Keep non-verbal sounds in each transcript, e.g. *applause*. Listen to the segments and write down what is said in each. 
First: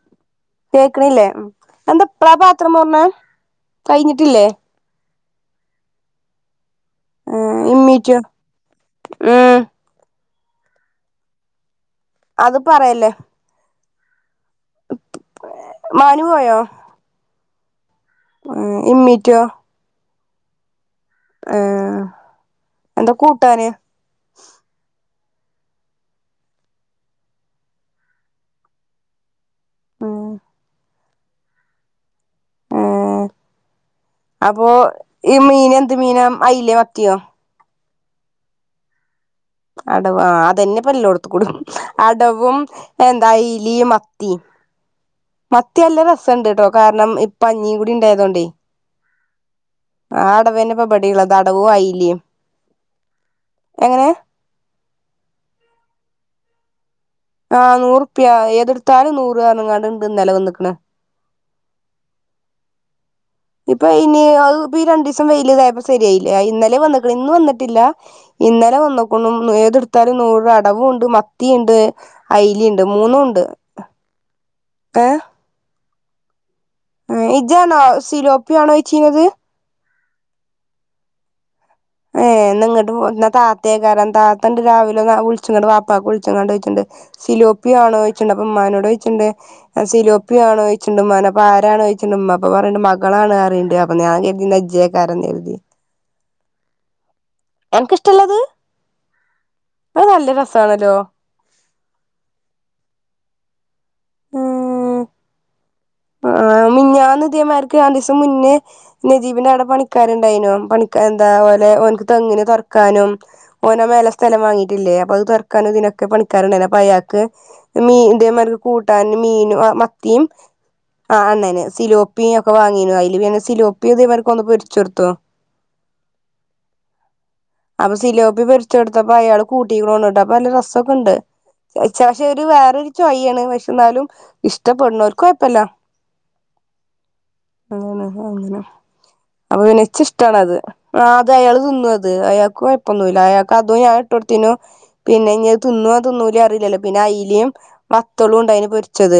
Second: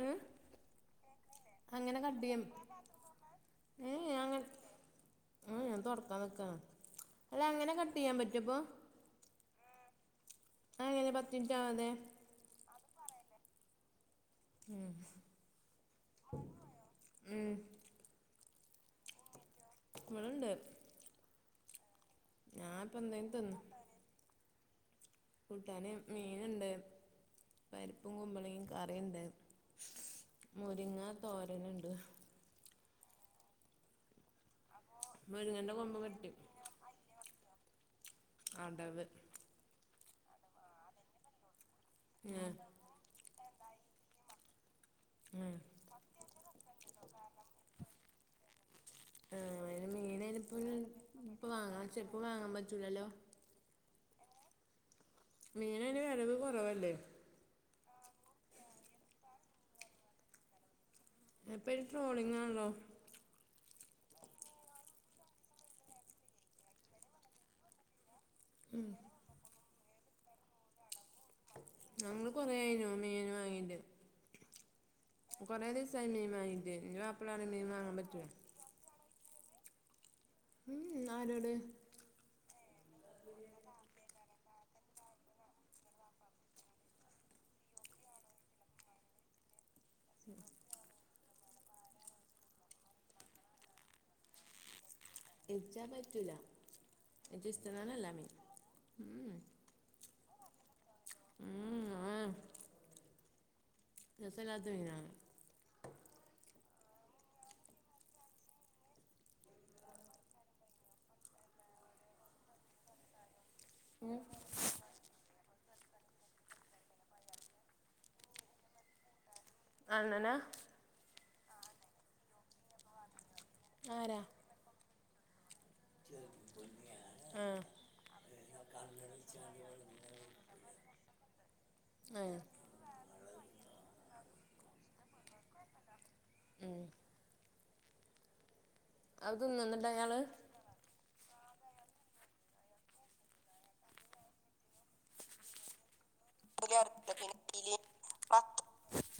ഉം കേക്കണില്ലേ അങ്ങനെ എന്ത ഇപ്പളാ കട്ടെയ്യാം പാത്രം മോർണേ കഴിഞ്ഞിട്ടില്ലേ ഉം ഞാൻ തുൊടക്കാൻ നിക്കാ ആ ഇമ്മിച്ച ഉം അങ്ങനെ പത്തിൻറ്റ് അവാതെ അത് പറയല്ലേ മാനു പോയോ ഉം ഉം ഇമ്മിറ്റൊ വ്ഡെണ്ട് ആഏ എന്താ എന്തേലും തിന്ന് കൂട്ടാന് കൂട്ടാന് മീൻണ്ട് പരിപ്പും കുമ്പോളെങ്ങി കറിണ്ട് ഉം *inaudible* ഏഹ് അപ്പൊ ഈ മുരിങ്ങന്റെ മീനെന്ത് കൊമ്പ് മീന വെട്ടി അയിലയോ മത്തിയോ? അടവ് അടവാതന്നെപ്പല്ലോടുത്തുംകുടും ഉം അടവും എന്താ ഈ ലീമത്തി ഉം മത്തിയല്ല രസണ്ട്ട്ടോ കാരണം ഇപ്പഞ്ഞീ കൂടി ഇണ്ടായതോണ്ടേ. ആ അയ്ന് ആ മീനയ്നിപ്പം അടവന്നെപ്പ പടിയൊള്ളത് ഇപ്പൊ അടവു വാങ്ങാ അയിലേം. ഇപ്പൊ വാങ്ങാൻ പറ്റൂലല്ലോ എങ്ങനെ? മീനയ്ന് വരവ് കൊറവല്ലേ. ആ നൂറുപ്യ ഏതെടുത്താലും നൂറ്പറഞ്ഞ്ങ്ങാണ്ട് ഇന്നലെ വന്ന്‌ക്കണ്. എപ്പയി ട്രോളിംങ്ങാണല്ലോ. ഇപ്പൊ ഇനി പ്പയി രണ്ടുസം വെയില് *unintelligible* ശരിയായില്ലേ ഇന്നലെ വന്നിക്കണ് ഇന്ന്‌ വന്നിട്ടില്ല. ഇന്നലെ വന്നോക്കുനു ഏതെടുത്താലും നൂറ് അടവുണ്ട് മത്ത് ത്തിയൊണ്ട് ഞങ്ങള് കൊറേ അയിലെണ്ട് ആയിനു മീൻ മൂന്നുണ്ട് വാങ്ങീട്ട് ഏ? *inaudible* മാപ്പള പറയും മീൻ ഇജാണോ വാങ്ങാൻ പറ്റൂല സിലോപ്പിയണോയിച്ചിന്നത്? ഉം ആരോട്? ഏ നിങ്ങോട്ട് പോരണ താത്തയാക്കാരം താ ത്തണ്ട് രാവിലെ ന വിളിച്ചുങ്ങാണ്ട്ചോയിച്ച്ണ്ട് വാപ്പ വിളിച്ചിങ്ങാണ്ട് ചോയിച്ചിണ്ട് സിലുപ്യയാണോയിച്ചണ്ട് അപ്പം ഉമ്മാനോട് ചോയിച്ചിണ്ട്. ആ സിലോപ്പിയ ആണോനോയിച്ചിണ്ട് ഉമ്മാനെ അപ്പ ആരാനോയിചിണ്ട്മ്മപ്പോ പറണ്ട് മകളാണ്ന്നറിയണ്ട് അപ്പൊ ഞാൻ വിചാരിച്ചു ന്നാ *unintelligible* എച്ചാൻ പറ്റൂല. ഇച്ച് ഇഷ്ടള്ളോനല്ല മീൻ എൻക്കിഷ്ടല്ലത് ഉം അത് നല്ല രസണല്ലോ. രസല്ലത്ത മീന. ആ മു ഞ്ഞാന്നു തിയെമാർക്ക് ണ്ടുസം മുന്നേ നജീബിന്റെ അവിടെ പണിക്കാരുണ്ടായിനു പണിക്ക എന്താ ഓലെ ഓൻക്ക് തെങ്ങിന് തൊറക്കാനും ഓനെ മേലേ ഉം സ്ഥലം വാങ്ങീട്ടില്ലേ അപ്പത് തൊ ക്കാനെങ്കിലൊക്കെ പണിക്കാരണ്ടായിന് അപ്പയാക്ക് മീന്റെ മാതിരി കൂട്ടാനും മീനും ആ മത്തിം അണ്ണനാ ആ ന്നേനെ സിലോപ്പിയക്കെ വാങ്ങിനു അയില് വീണിപ്പ സിലോപ്പിയോ ആരാ ദേവർക്കൊന്ന് പൊരിച്ചൊടുത്തോ ആ അപ്പൊ സിലോപ്പി പൊരിച്ചൊടുത്തപ്പോ അയാള് കൂട്ടികോണ്ടപ്പൊ നല്ല രസക്കെണ്ട്. ചച്ചാ ആ ഒരു വേറൊരു ചോയ് ആണ് പക്ഷെന്നാലും ഇഷ്ടപ്പെടുന്നവർക്കു കൊഴപ്പില്ല. ഉം അങ്ങനെ അങ്ങനെ അത് അപ്പൊന്നെ തിന്നുന്നുണ്ടോ അയാള് എനിച്ചിഷ്ടണത്. തയാള് തിന്നത് അയാൾക്കൊഴപ്പൊന്നുല്ല അയാൾക്ക് അതോ ഞാൻ ഇട്ട് കൊടുത്തിനോ പിന്നെ ന്നത് തിന്നോ തിന്നുലാറിയില്ലല്ലോ പിന്നെ അയിലയും നത്തളുണ്ടായിന് പൊരിച്ചത്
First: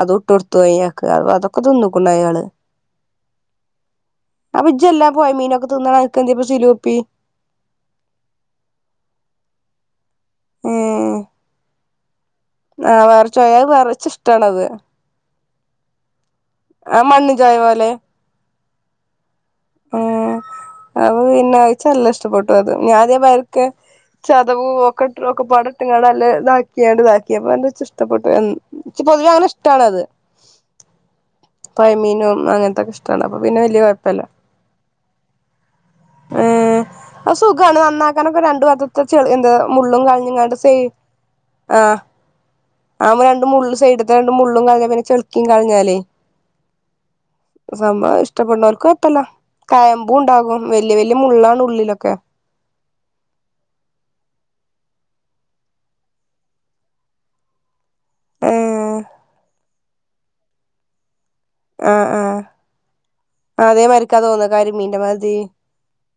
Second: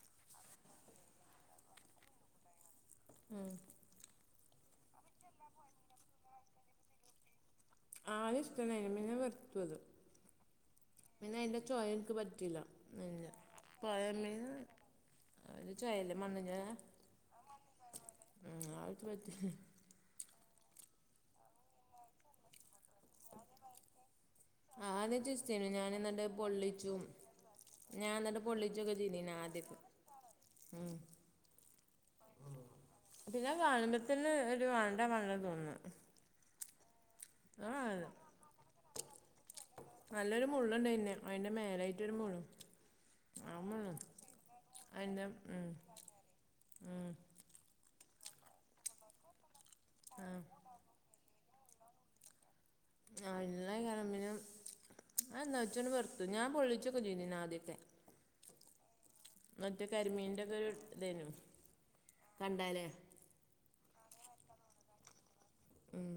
അതു തൊയാക്ക് അ അതൊക്കെ തിന്നുക്കണ്ടയാള്. ഉം അപ്പജല്ലാം പോയി മീനൊക്കെ തിന്നണ *unintelligible* സിലുപ്പി ആദ്യഷ്ട്ടോണ്ടായിന് പിന്നെ വേർതുത് ഏ പിന്നയിന്റെ ചെവനിക്ക് പറ്റ് ആ വേറെച്ചോയാത് വെറച്ചിഷ്ട്ടാണോത്? അതിന് ചെവയല്ലപ്പ്‌ ആ മണ്ണ് ചോയ പോലെ. ആ ആയെനിക്ക് പറ്റില്ല. ഉം അപ്പ പിന്നെഴച്ചല്ലഷ്ടപ്പെട്ടു അത് ഞാദ്യ പെർക്ക ചതവ് ഓക്കെ ആദ്യം ഒക്കെ ചിസ്തിനു ഞാൻ എന്നിട്ട് പടട്ടങ്ങാണ്ടല്ലേ ഇതാക്കിയാണ്ട് പൊള്ളിച്ചും ഇതാക്കിയപ്പ ഞാൻ എന്തച്ചഷ്ടപ്പെട്ടു. എന്നിട്ട് പൊള്ളിച്ചൊക്കെ പൊതുവെ ചെയ്തിന് ആദ്യമൊക്കെ അങ്ങനെഷ്ട്ടാണത്. ഉം. പൊയമീനും അങ്ങനത്തൊക്കെഷ്ട്ടാണ് അപ്പ പിന്നെ വല്ല്യ കൊയപ്പല്ല. ജ് വാണ്ട പറഞ്ഞെൻ തോന്നു. *unintelligible* അസുഖാണ് നന്നാക്കാനൊക്കെ രണ്ടു വാതത്തെ ചെളി എന്താ മുള്ളും നല്ലൊരു കളിഞ്ഞുങ്ങാണ്ട് തേ മുള്ളുണ്ട് പിന്നെ അതിൻ്റെ ആ മേലായിട്ടൊരു മുള്ളും ആ രണ്ട് മുള്ളും സൈഡ്ത്തെ രണ്ട് മുള്ളും കളഞ്ഞാൽ പിന്നെ അതിൻ്റെ ചെളക്കിയും ഉം, കളഞ്ഞാലേ ഉം, സംഭാ ഇഷ്ടപ്പെടുന്നവർക്ക് കൊഴപ്പമില്ല ആ കയമ്പുണ്ടാകും വല്യ വല്യ മുള്ളാണ് ഉള്ളിലൊക്കെ *unintelligible* ആ എന്നാ ഇജ്ജ് വറുത്തോ ഞാൻ പൊള്ളിച്ചൊക്കെ തിന്നിനി ആദ്യക്കെ ഉം മറ്റേ കരിമീൻ്റെ ഒക്കെ ഇതായിരുന്നു ആഹ ആഹ അതേമാരിക്കാ തോന്ന കരിമീന്റെ മാതിരി ഉം.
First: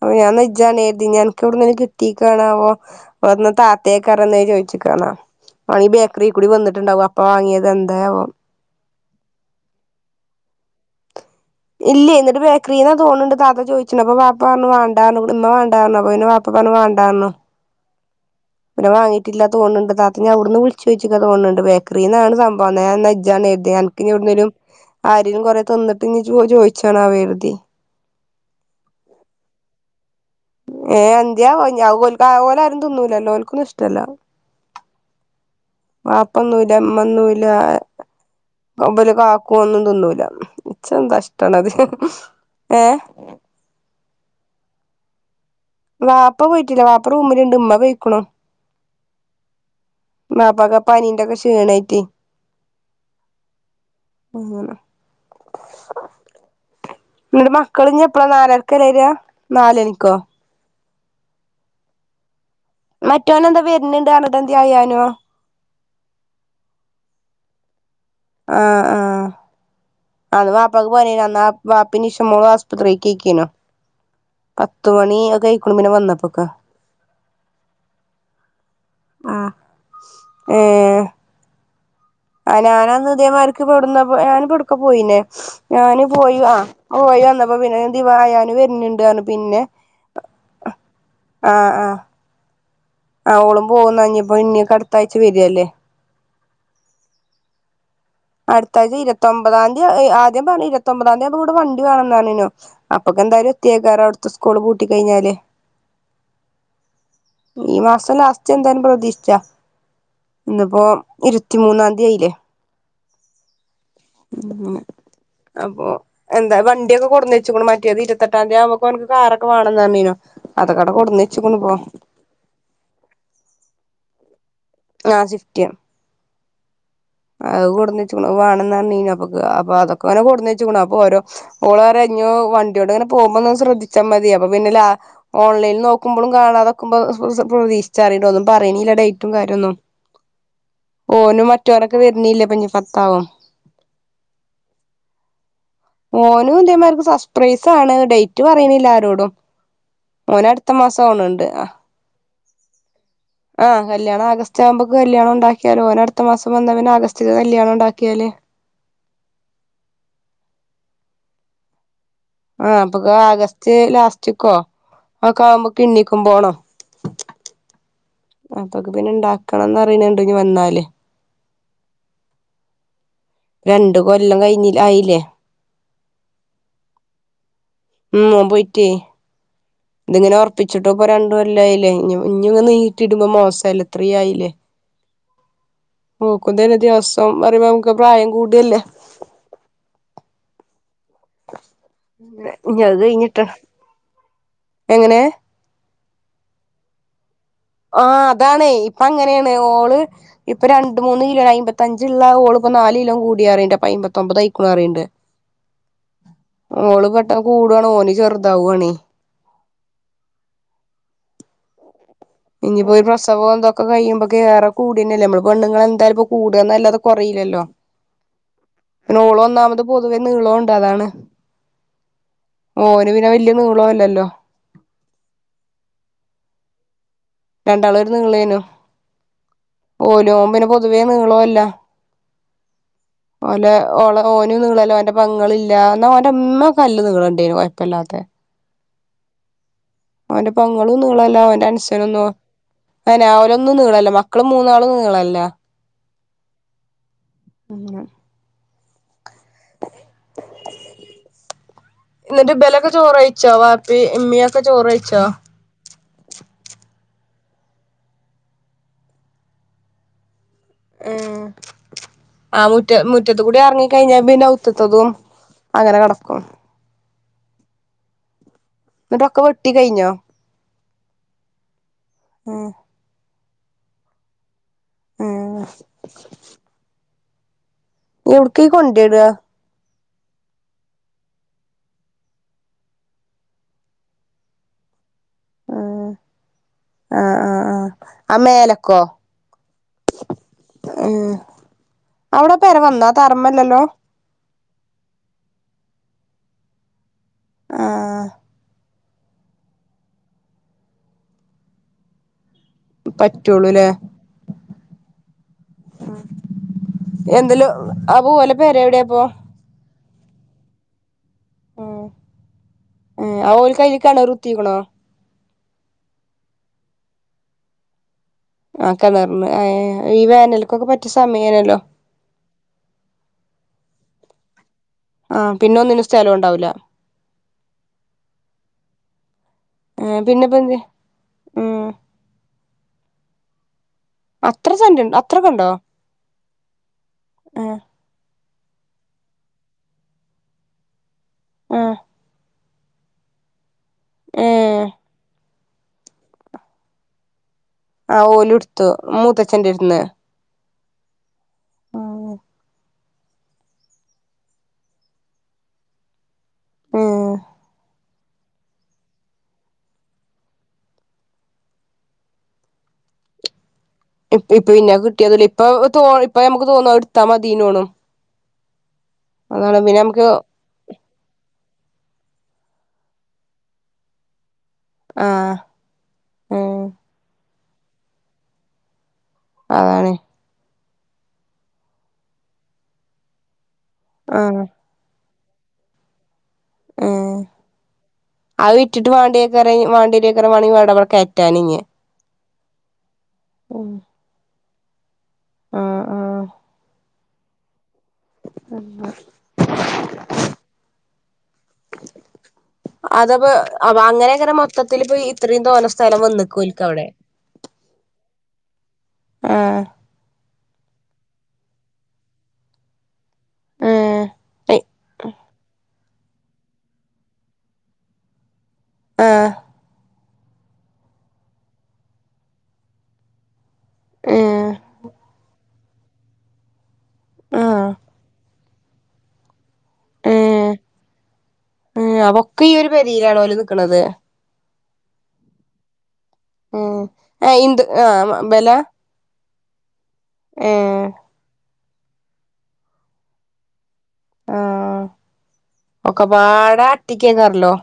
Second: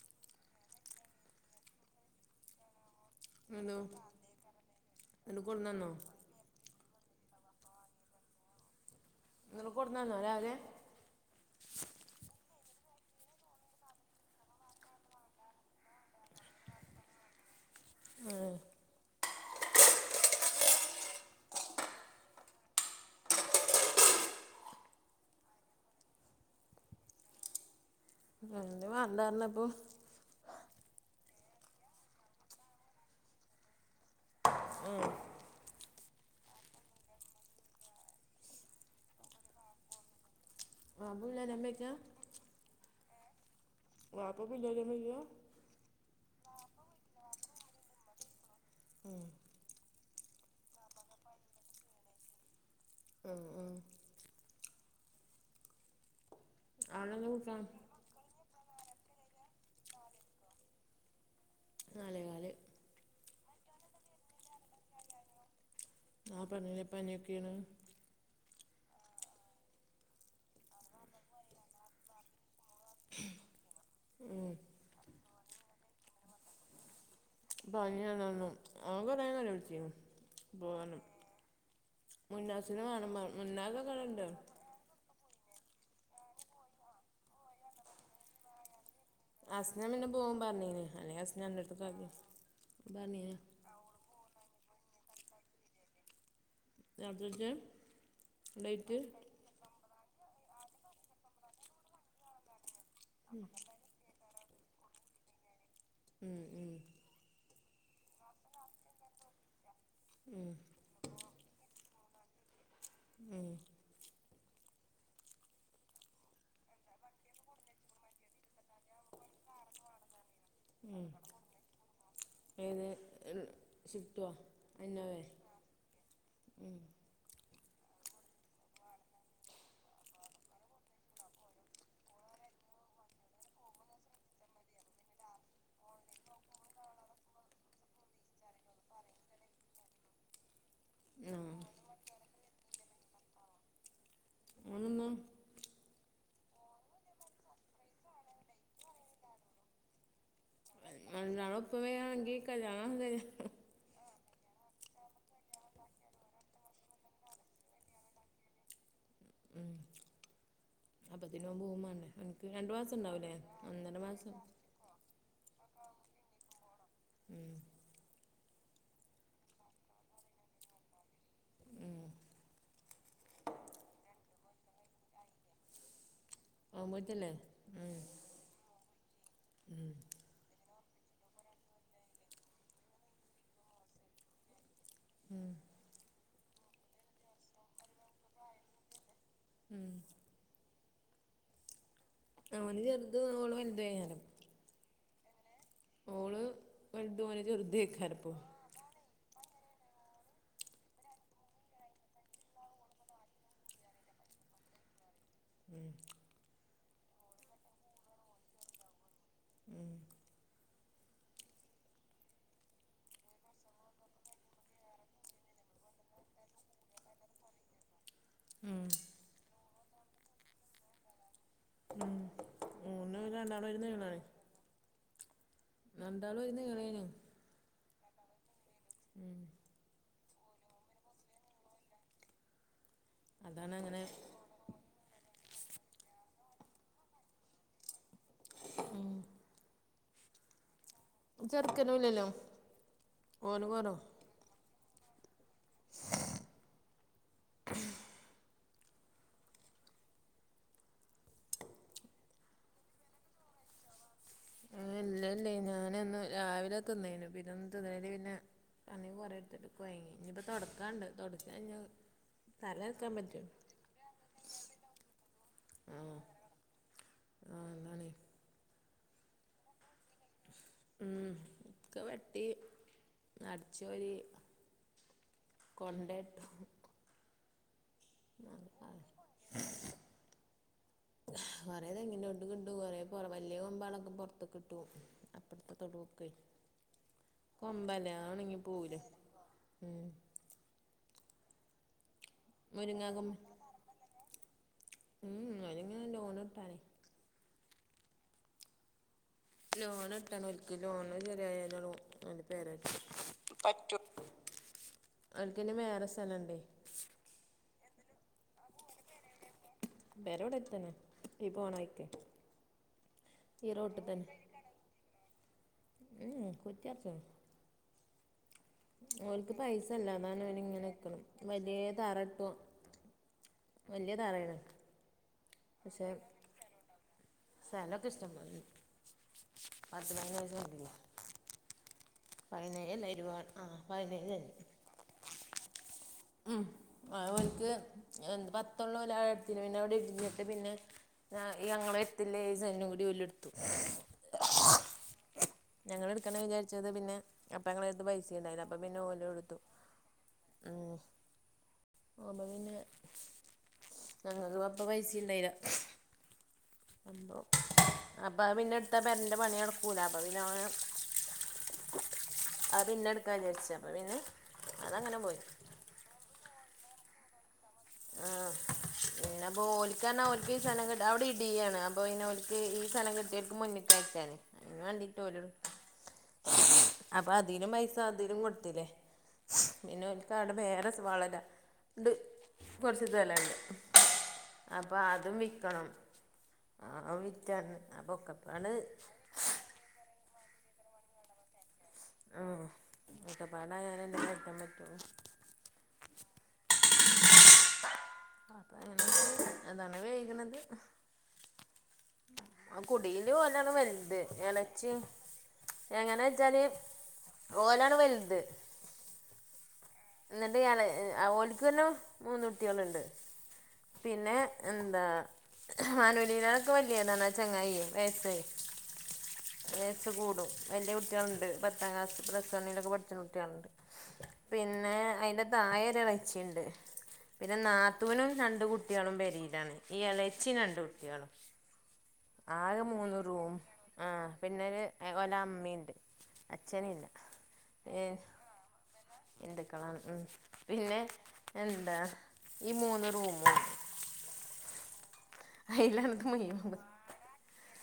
അപ്പൊ ഞാൻ ഇജ്ജാണെന്ന് കരുതി അനക്കെവിടുന്നേം കിട്ടീക്കാണാവോ വന്ന എന്തോ താത്തയ്ക്കാരം എന്ന് ചോച്ചിക്കന്നാ എന്നിട്ട് കൊടുന്നോ വന്നമെങ്കില്‍ ബേക്കറി കൂടി വന്നിട്ടുണ്ടാവും വാങ്ങിയത് എന്തായാവം നിങ്ങൾ കൊടുന്നതാണോ രാവിലെ ഇല്ല എന്നിട്ട് ബേക്കറീന്നാ തോന്നുന്നുണ്ട് താത്ത ചോദിച്ചിന്ന് അപ്പൊ വാപ്പ പറഞ്ഞു വാണ്ട ഇമ്മ വാണ്ട പറഞ്ഞു അപ്പൊ പിന്നെ വാപ്പ അപ്പൊ പറഞ്ഞു വണ്ടാന്ന് പിന്നെ വാങ്ങീട്ടില്ലാ തോന്നുന്നുണ്ട് താത്ത ഇനി അവിടുന്ന് വിള ചോച്ചിക്കാ തോന്നുന്നുണ്ട്‌ ബേക്കറിന്നാണ് സംഭവം ഞാനിന്നാ ഇജ്ജാണെന്നി കരുതിയത് എനക്ക് ഇനി എവിടുന്നേലും ആരെങ്കിലും കൊറെ തിന്നിട്ട് ഇജ്ജ് പോയി ചോദിച്ചാണെന്ന് കരുതി എന്ത് വേണ്ടായിരുന്നപ്പോ ഏ എന്ത്യാ ഓല് ആരും തിന്നൂലല്ലോ ഓൽകൊന്നും ഇഷ്ടല്ല ഉം വാപ്പ തിന്നൂല്ല ഇമ്മ തിന്നൂല്ല ഇവലെ കാക്കുവൊന്നും തിന്നൂല ഇച്ച് വാപ്പ എന്താ ഇഷ്ടമാണ് പിള്ളേരം അത് വയ്ക്കാം ഏ വപ്പ തിന്നൂലെ വാപ്പ പോയിട്ടില്ല വാപ്പ റൂമിലുണ്ട്‌ ഉമ്മ പോയിക്ക്ണു വാപ്പക്ക് പനിന്ററക്കെ ക്ഷീണായിട്ട് ഉം ഉം അങ്ങനെ ആളെന്ന് ഇന്നട്ട് കൂട്ടാം മക്കൾഞ്ഞ എപ്പഴാ വരുക നാലരക്കല്ലെ വര നാലണിക്കോ നാലേകാൽ മറ്റോന് എന്താ വരുന്നുണ്ട് പറഞ്ഞിട്ട് എന്തായി അനോ ആ പറഞ്ഞവൻ പനിയൊക്കെയാണ് ആഹ് ആഹ അത് വാപ്പാക്ക് പനി നി വാപ്പിനി ഇഷമോള *unintelligible* പത്തുമണി ഒക്കെ ആഴിക്കുണു പിന്നെ വന്നപ്പൊക്കെ ആഹ് *unintelligible* ആ മുന്നാസിനെ ഞാനാന്ന് വേണം പറഞ്ഞു ഇതേമന്തിരിക്ക് മുന്നാസൊക്കെ അവിടെ കൊടുന്നപ്പോ ഉണ്ട് ഞാനന്ന് എവിടേക്കാ പോയിന്നെ ഞാൻ പോയി ആ പോയി വന്നപ്പോ പിന്നെ ദായാനും വരുന്നുണ്ട് പറഞ്ഞു പിന്നെ അസ്ന പിന്നെ പോകും പറഞ്ഞീനി അല്ലെങ്കില്‍ അസ്ന അന്റെടുത്തു ആ അവളും പോകുന്നഞ്ഞപ്പോ ഇണി അടുത്താഴ്ച്ച വരില്ലേ *unintelligible* അടുത്താഴ്ച ഡേറ്റ് ഇരുത്തൊപതാംതി ആദ്യം പറഞ്ഞീനി ഇരുത്തൊപതാംതി ആകുമ്പോ ഇവിടെ വണ്ടി വേണം പറഞ്ഞിരുന്നു അപ്പൊക്കെ എന്തായാലും എത്തിയേക്കാറും അവിടുത്തെ സ്കൂള് പൂട്ടി കഴിഞ്ഞാല് ഉം ഉം ഈ മാസം ലാസ്റ്റ് എന്തായാലും പ്രതീക്ഷിച്ചാ ഉം ഇന്ന്പ്പോ ഇരുപത്തിമൂന്നാം ആയിലെ ഉം ഉം ഉം അപ്പൊ എന്താ വണ്ടിയൊക്കെ കൊടുന്നച്ച്ക്കുന്നു മറ്റെത് ഇരുപത്തെട്ടാം തിയതി ആവുമ്പോൾ അവനക്ക് കാറൊക്കെ വേണെന്ന് പറഞ്ഞിരുന്നു ഉം ഏത് സിഫ്റ്റോ ആ സിഫ്റ്റ്‌ വണം ന്ന് പറഞ്ഞാരുന്നു. അപ്പൊ അതൊക്കെ കൊണ്ടന്നച് ക്കണ് ഓൾ പറ യ ഞ്ഞ വണ്ടി അങ്ങനെ പോകുമ്പോ ശ്രദ്ധിച്ചാ മതി അപ്പൊ പിന്നെ ഓൺലൈനിൽ നോക്കുമ്പോളും കാണാതക്കുമ്പോ പ്രതീക്ഷിക്ക ച്ചറ ഒന്നും പറയണില്ല ഡേറ്റും കാ ആ ഓനു മറ്റോരൊക്കെ വരണില്ലേ പഞ്ഞി പത്താവു ഓനെന്ന ഓനും ഇതേമാർക്ക് സർപ്രൈസാണ് ഡേറ്റ് പറയണില്ല ആരോടും ഓനടുത്ത് ടുത്ത മാസം ആണണ്ട് അ കല്യാണന്തായി ആഹ് കല്യാണം ആഗസ്റ്റ് ആകുമ്പക്ക് കല്യാണം ഉണ്ടാക്കിയാൽ കല്യാണം ഓനടുത്ത മാസം വന്നാ പിന്നെ ആഗസ്റ്റ് കല്യാണം ഉണ്ടാക്കിയാലേ ഉം അപ്പത്തിനോം പോവും മേണ്ടേ ആ അപ്പൊ ആഗസ്റ്റ് മാസം ലാസ്റ്റക്കോ ആക്കെ ആവുമ്പോ കിണ്ണിക്കും പോണം ഉം അപ്പൊക്കെ പിന്നെ ഇണ്ടാക്കണംന്ന് അറിയുന്നണ്ട ഇഞ്ഞി വന്നാലേ ഉം രണ്ടു കൊല്ലം കഴിഞ്ഞിൽ ആയില്ലേ ആവ്മോൽത്തന്നെ ഉംഓ പോയിറ്റേ ഉം ഇതിങ്ങനെ ഉറപ്പി ഇച്ചിട്ട ഇപ്പ രണ്ട് കൊല്ലായില്ലേ ഇഞ്ഞു ഇഞ്ഞുംഇങ്ങ നീട്ടി ഇടുമ്പോ മോശല്ലെ ഇത്രയും ആയില്ലേ ഉം നോക്കുംനെ ദിവസം പറയുമ്പോ നമുക്ക് പ്രായം കൂടല്ലേ ഉം ഇനി അവന് അത് ചെറുത് കഴിഞ്ഞിട്ട് ഓള് വലുത് ഏയ്ക്കാനം എങ്ങനെ ഓള് വല്ത് പോ ആ അതാണ് ഇപ്പ അങ്ങനെയാണ് ഓള് ഇപ്പൊ രണ്ട് മൂന്ന് കിലോ അമ്പത്തഞ്ചുള്ള ഓള് ഇപ്പ നാല് കിലോ കൂടി പറയ്ണ്ട്. അപ്പൊ അയ്മ്പത്തൊൻപത് ആയിരിക്കും കും പറയന്ന്ണ്ട് ഉം ഓള് പെട്ടം കൂടണ ഓന് ചെറുതാവുവാണ ഉം ഇനിയിപ്പോൊ ഒരു പ്രസവം എന്തൊക്കെ ഇഞ്ഞിപ്പോ പ്രസവ ഇതൊക്കെ കഴിയുമ്പോ കേറെ കൂടന്നല്ലേ നമ്മള് പെണ്ണങ്ങൾ എന്താലും ഇ കൂടുകന്നല്ലാതെ കൊറ യില്ലല്ലോ ഉം പിന്നെനോളം ഒന്നാമത് പൊതുവെ നീളം ഉണ്ട് അതാണ് ഉം ഓന് മൂന്ന് പിന്നെ വല്യ രണ്ടാളും ഒരു നീളാണ് നീളല്ലല്ലോ രണ്ടാളും ഒരുനീളേണന രണ്ടാളും ഒരു നിളേനു എ പോ ഓ പിന്നെ പൊതുവേ നീളോല്ല ഓല അതാണ് അങ്ങനെ ഓള ഓനും നിളല്ല ഓന്റെ പെങ്ങൾ ഇല്ല എന്നാഓന്റെ ഉമ്മക്കെ നല്ല നീളണ്ടേയ്ന് കൊഴപ്പല്ലാത്ത ഉം ഓന്റെപ്പം ങ്ങളും നീളല്ല ഓന്റെ ചെറുക്കനും ഇല്ലല്ലോ അനുസനൊന്നും അന ഓന് അവനൊന്നും കുറവാ നീളല്ല മക്കളും മൂന്നാളും നീളല്ല ങ്ങനാണ് *inaudible* എന്നിട്ട് ബലൊക്കെ ചോറ്ഴിച്ചോ വാപ്പിം ഇമ്മി ആ ഇല്ല ഇല്ലേ ഞാനെന്നും രാവിലെ തിന്നേനു പിന്നന്ത് തുകഴിഞ്ഞ് പിന്നെ പണികൊറെ എടുത്തിട്ട് കുയങ്ങി ഇനി ഇപ്പ തുടക്കാണ്ട് ഉം തുടക്ക ഴിഞ്ഞ ആ മുറ്റ മുറ്റത്ത്കൂടി ഇറങ്ങി കഴിഞ്ഞാൽ പിന്നെഔത്തത്തതും അങ്ങനെ ആഹ് കിടക്കും ആഹ് അതാണ് എന്നിട്ടൊക്കെ വെട്ടി കഴിഞ്ഞോ ഉം ഇക്കെ വെട്ടി ഉം അടിച്ച് വാരി അ ന എവിടക്ക കൊണ്ടയിട കുറെേതെങ്ങനോട്ട് കിട്ട കൊറെ വലിയ കൊമ്പളൊക്കെ പുറത്തൊക്കെ കിട്ടും അപ്പടത്തെ ഉം തൊടുക്ക ആ ആ ആ കൊമ്പല്ല ആ ആണ ഇങ്കി പൂര ഉം ആഹ അവിടെ പേര വന്നാ മുരിങ്ങാക്കൊമ്പ് തറമല്ലല്ലോ ഉം മുരിങ്ങ ലോൺ ഇട്ടാണേ ആഹ ലോൺ ഇട്ടാണ് എക്ക് ലോണ് ചെരി പറ്റുള്ളൂല്ലേ പറ്റു അവൾക്ക്ന്നെ വേറെ സ്ഥലണ്ട ആ പോൂല പേരെ എവിടെയാപ്പ ബേരോഓടെ ഇത്തന ഈ ഉം പോണക്കെ ഉം ആ ഓൽക്ക് അയില് ഈറോട്ടിൽ കിണറ് തന്നെ കുത്തിക്കണോ ഉം കൊത്തിയാത്ത ആ കിണറിന് അവർക്ക് ഏ പൈസ ഈ അല്ലതാന അവന വേനൽക്കൊക്കെ ഇങ്ങനെ പറ്റിയ വക്കണം സമയാണല്ലോ വലിയ താറ ഇട്ടു വലയ താറയാണ് ആഹ പിന്നെ ഒന്ന ഇന്ന സ്ഥലവുംണ്ടാവില്ല സലോ കിസ്റ്റമ ആ പിന്നെപ്പൊ എന്ത് ഉ പതിനനേല്ലരുപ ആ പതിനേഴ് അത്ര സെന്റ്ണ്ട് അത്രക്കെ ഉണ്ടോ ഉ അ അവനിക്ക് എന്ത് പത്തള്ളം ഒരു ആടുത്തിന് പിന്നെ അവിടെ ഇടിഞ്ഞിട്ട് പിന്നെ ഞ ആഹ് ഞങ്ങളെ എത്തില്ല ഏജ തും കൂടി വല്ല എടുത്തു ആ ഞങ്ങ എടുക്കണ വിചാരിച്ചത് പിന്നെ അപ്പം ഞങ്ങളെ അടുത്ത് പൈസ ആഹ് ഓല ഉണ്ടായില്ല അപ്പം ഇടുത്തു പിന്നെ ഓല് എടുത്തു മൂത്തച്ഛെന്റെ ഇരുന്ന് ആമ്മവിന്ന ഞങ്ങരു അപ്പ പൈസണ്ടൈത ഉം അ അപ്പ പിന്നെ എടുത്ത പെരന്റെ പണി നടടക്കൂല അപ്പ പിന്നെ അത് പിന്നെ എടുക്കാ വിചാരിച്ച ഇ ഇപ്പ പിന്നെ കിട്ടിയ ഇപ്പ ഇപ്പൊ നമുക്ക് തോന്നു എത്താ മതിീോണം പിന്നെ അപ്പോ പിന്നെ ഓലിക്കാരാ നമുക്ക് ഓലിക്ക സ്ഥലം അവിടെ ഇടുകയാണ് അ അപ്പൊ ഇതിനോക്ക് ഈ സ്ഥലം കിട്ടിയയിട്ട് മുന്നിട്ട അയച്ചാണ് അ കണ്ടിട്ട പോല ആഹ് ഉം അപ്പൊ അതിലും പൈസ അതിലും കൊടുത്തില്ലേ പിന്നെ അതാണ് ഒക്ക് അവിടെ വേറെ വളരാ ഉണ്ട് കുറച്ച് ഇതു വല ഉണ്ട് ആഹ് അപ്പൊ അതും വിൽക്കണം ആ ഉം വിറ്റാണ് അപ്പൊക്കെപ്പാണ് അര വേണെങ്കിൽവിടെവിടെ കറ്റാനി ഉം ഒക്കെ പാടാാനെ എന്ത കട്ടാൻ പറ്റും ആഹ ആഹ അപ്പൊ എ അതാണ് വേകണുന്നത് അതപ്പോൊ അൊ അങ്ങനെ അങ്ങനെ എളച്ചി മൊത്തത്തിൽ പോയി ഇത്രയും തോന്ന എങ്ങനെ സ്ഥലം വെച്ചാല് വന്നക്കോരിക്ക അവിടെ ഓലാണ് വലുത് ആഹ എന്നിട്ട് ഓലിക്ക് വന്ന മൂന്ന കുട്ടികളുണ്ട് ഏഹ് പിന്നെ എന്താ മാനൂലിയിലൊക്കെ വലിയ എന്താ ചങ്ങായി വേസ്േ ഏഹ് ആഹ് കൂ വലിയ കുട്ടികളുണ്ട് പത്താം ക്ലാൊക്കെ പഠിച്ച കുട്ടികളുണ്ട് ഏഹ് പിന്നെ അയിന്റെ തായരെ ഇളച്ചിുണ്ട് പിന്നെ ആഹ് നാത്തുവിനും രണ്ട കുട്ടികളും പെരലാണ് ഈ ഇളച്ചി രണ്ട് കുട്ടികളും ഉ അവൊക്കെ ഈ ആകെ ഒരു മൂന്ന് പരിയിലാണോ ഓല റൂം നൽിക്കണുന്നത് ആ പിന്നൊരു ഓലെ അമ്മീ ണ്ട് ഉം ആ ഇന്ത് ആ ബല എന്ത്ക്കണം പിന്നെ ഏഹ് എന്താ ഈ മൂന്ന് റൂമും ആഹ ഇത് ഒക്കെപാട മുഴുവൻ ആട്ടിക്ക് എടങ്ങേറ്ല്ലോ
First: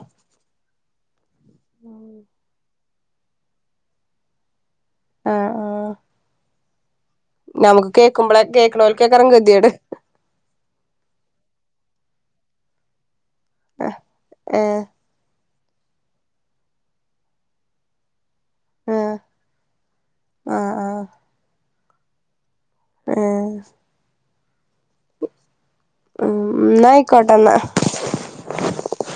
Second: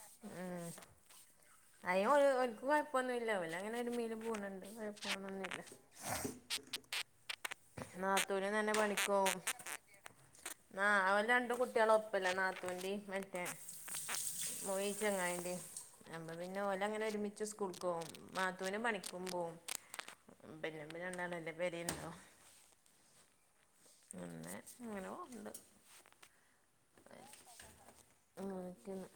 അയിന് ഒര് ഒരിക്കും കൊയപ്പൊന്നുല്ലാ. പിന്നെ അങ്ങനെ ഒരുമേല് പോകുന്നുണ്ട്. ആഹ് ആഹ് *unintelligible* നമുക്ക് കേൾക്കുമ്പോളെ കേക്കണോരിക്കാകും പണിക്കോവും ഗതികേട്. ആ അവൻ രണ്ട് കുട്ടികള് ഒപ്പല്ലേ നാത്തൂന്റേം മറ്റേ ഏഹ് ചങ്ങായിന്റേം അ പിന്നെ ഓലങ്ങനെ ഒരുമിച്ച് സ്കൂൾക് പോകും. നാത്തൂനും ഏഹ് പണിക്കും പോവും ആഹ് പിന്നെ പിന്നെണ്ടണോ എന്റെ പേരെന്നുള്ളു ഏ പിന്നെ ഇങ്ങനെ പോന്നുണ്ട് ഉം ന്നായിക്കോട്ടെന്നാ. അങ്ങനെയൊക്കെയാണ്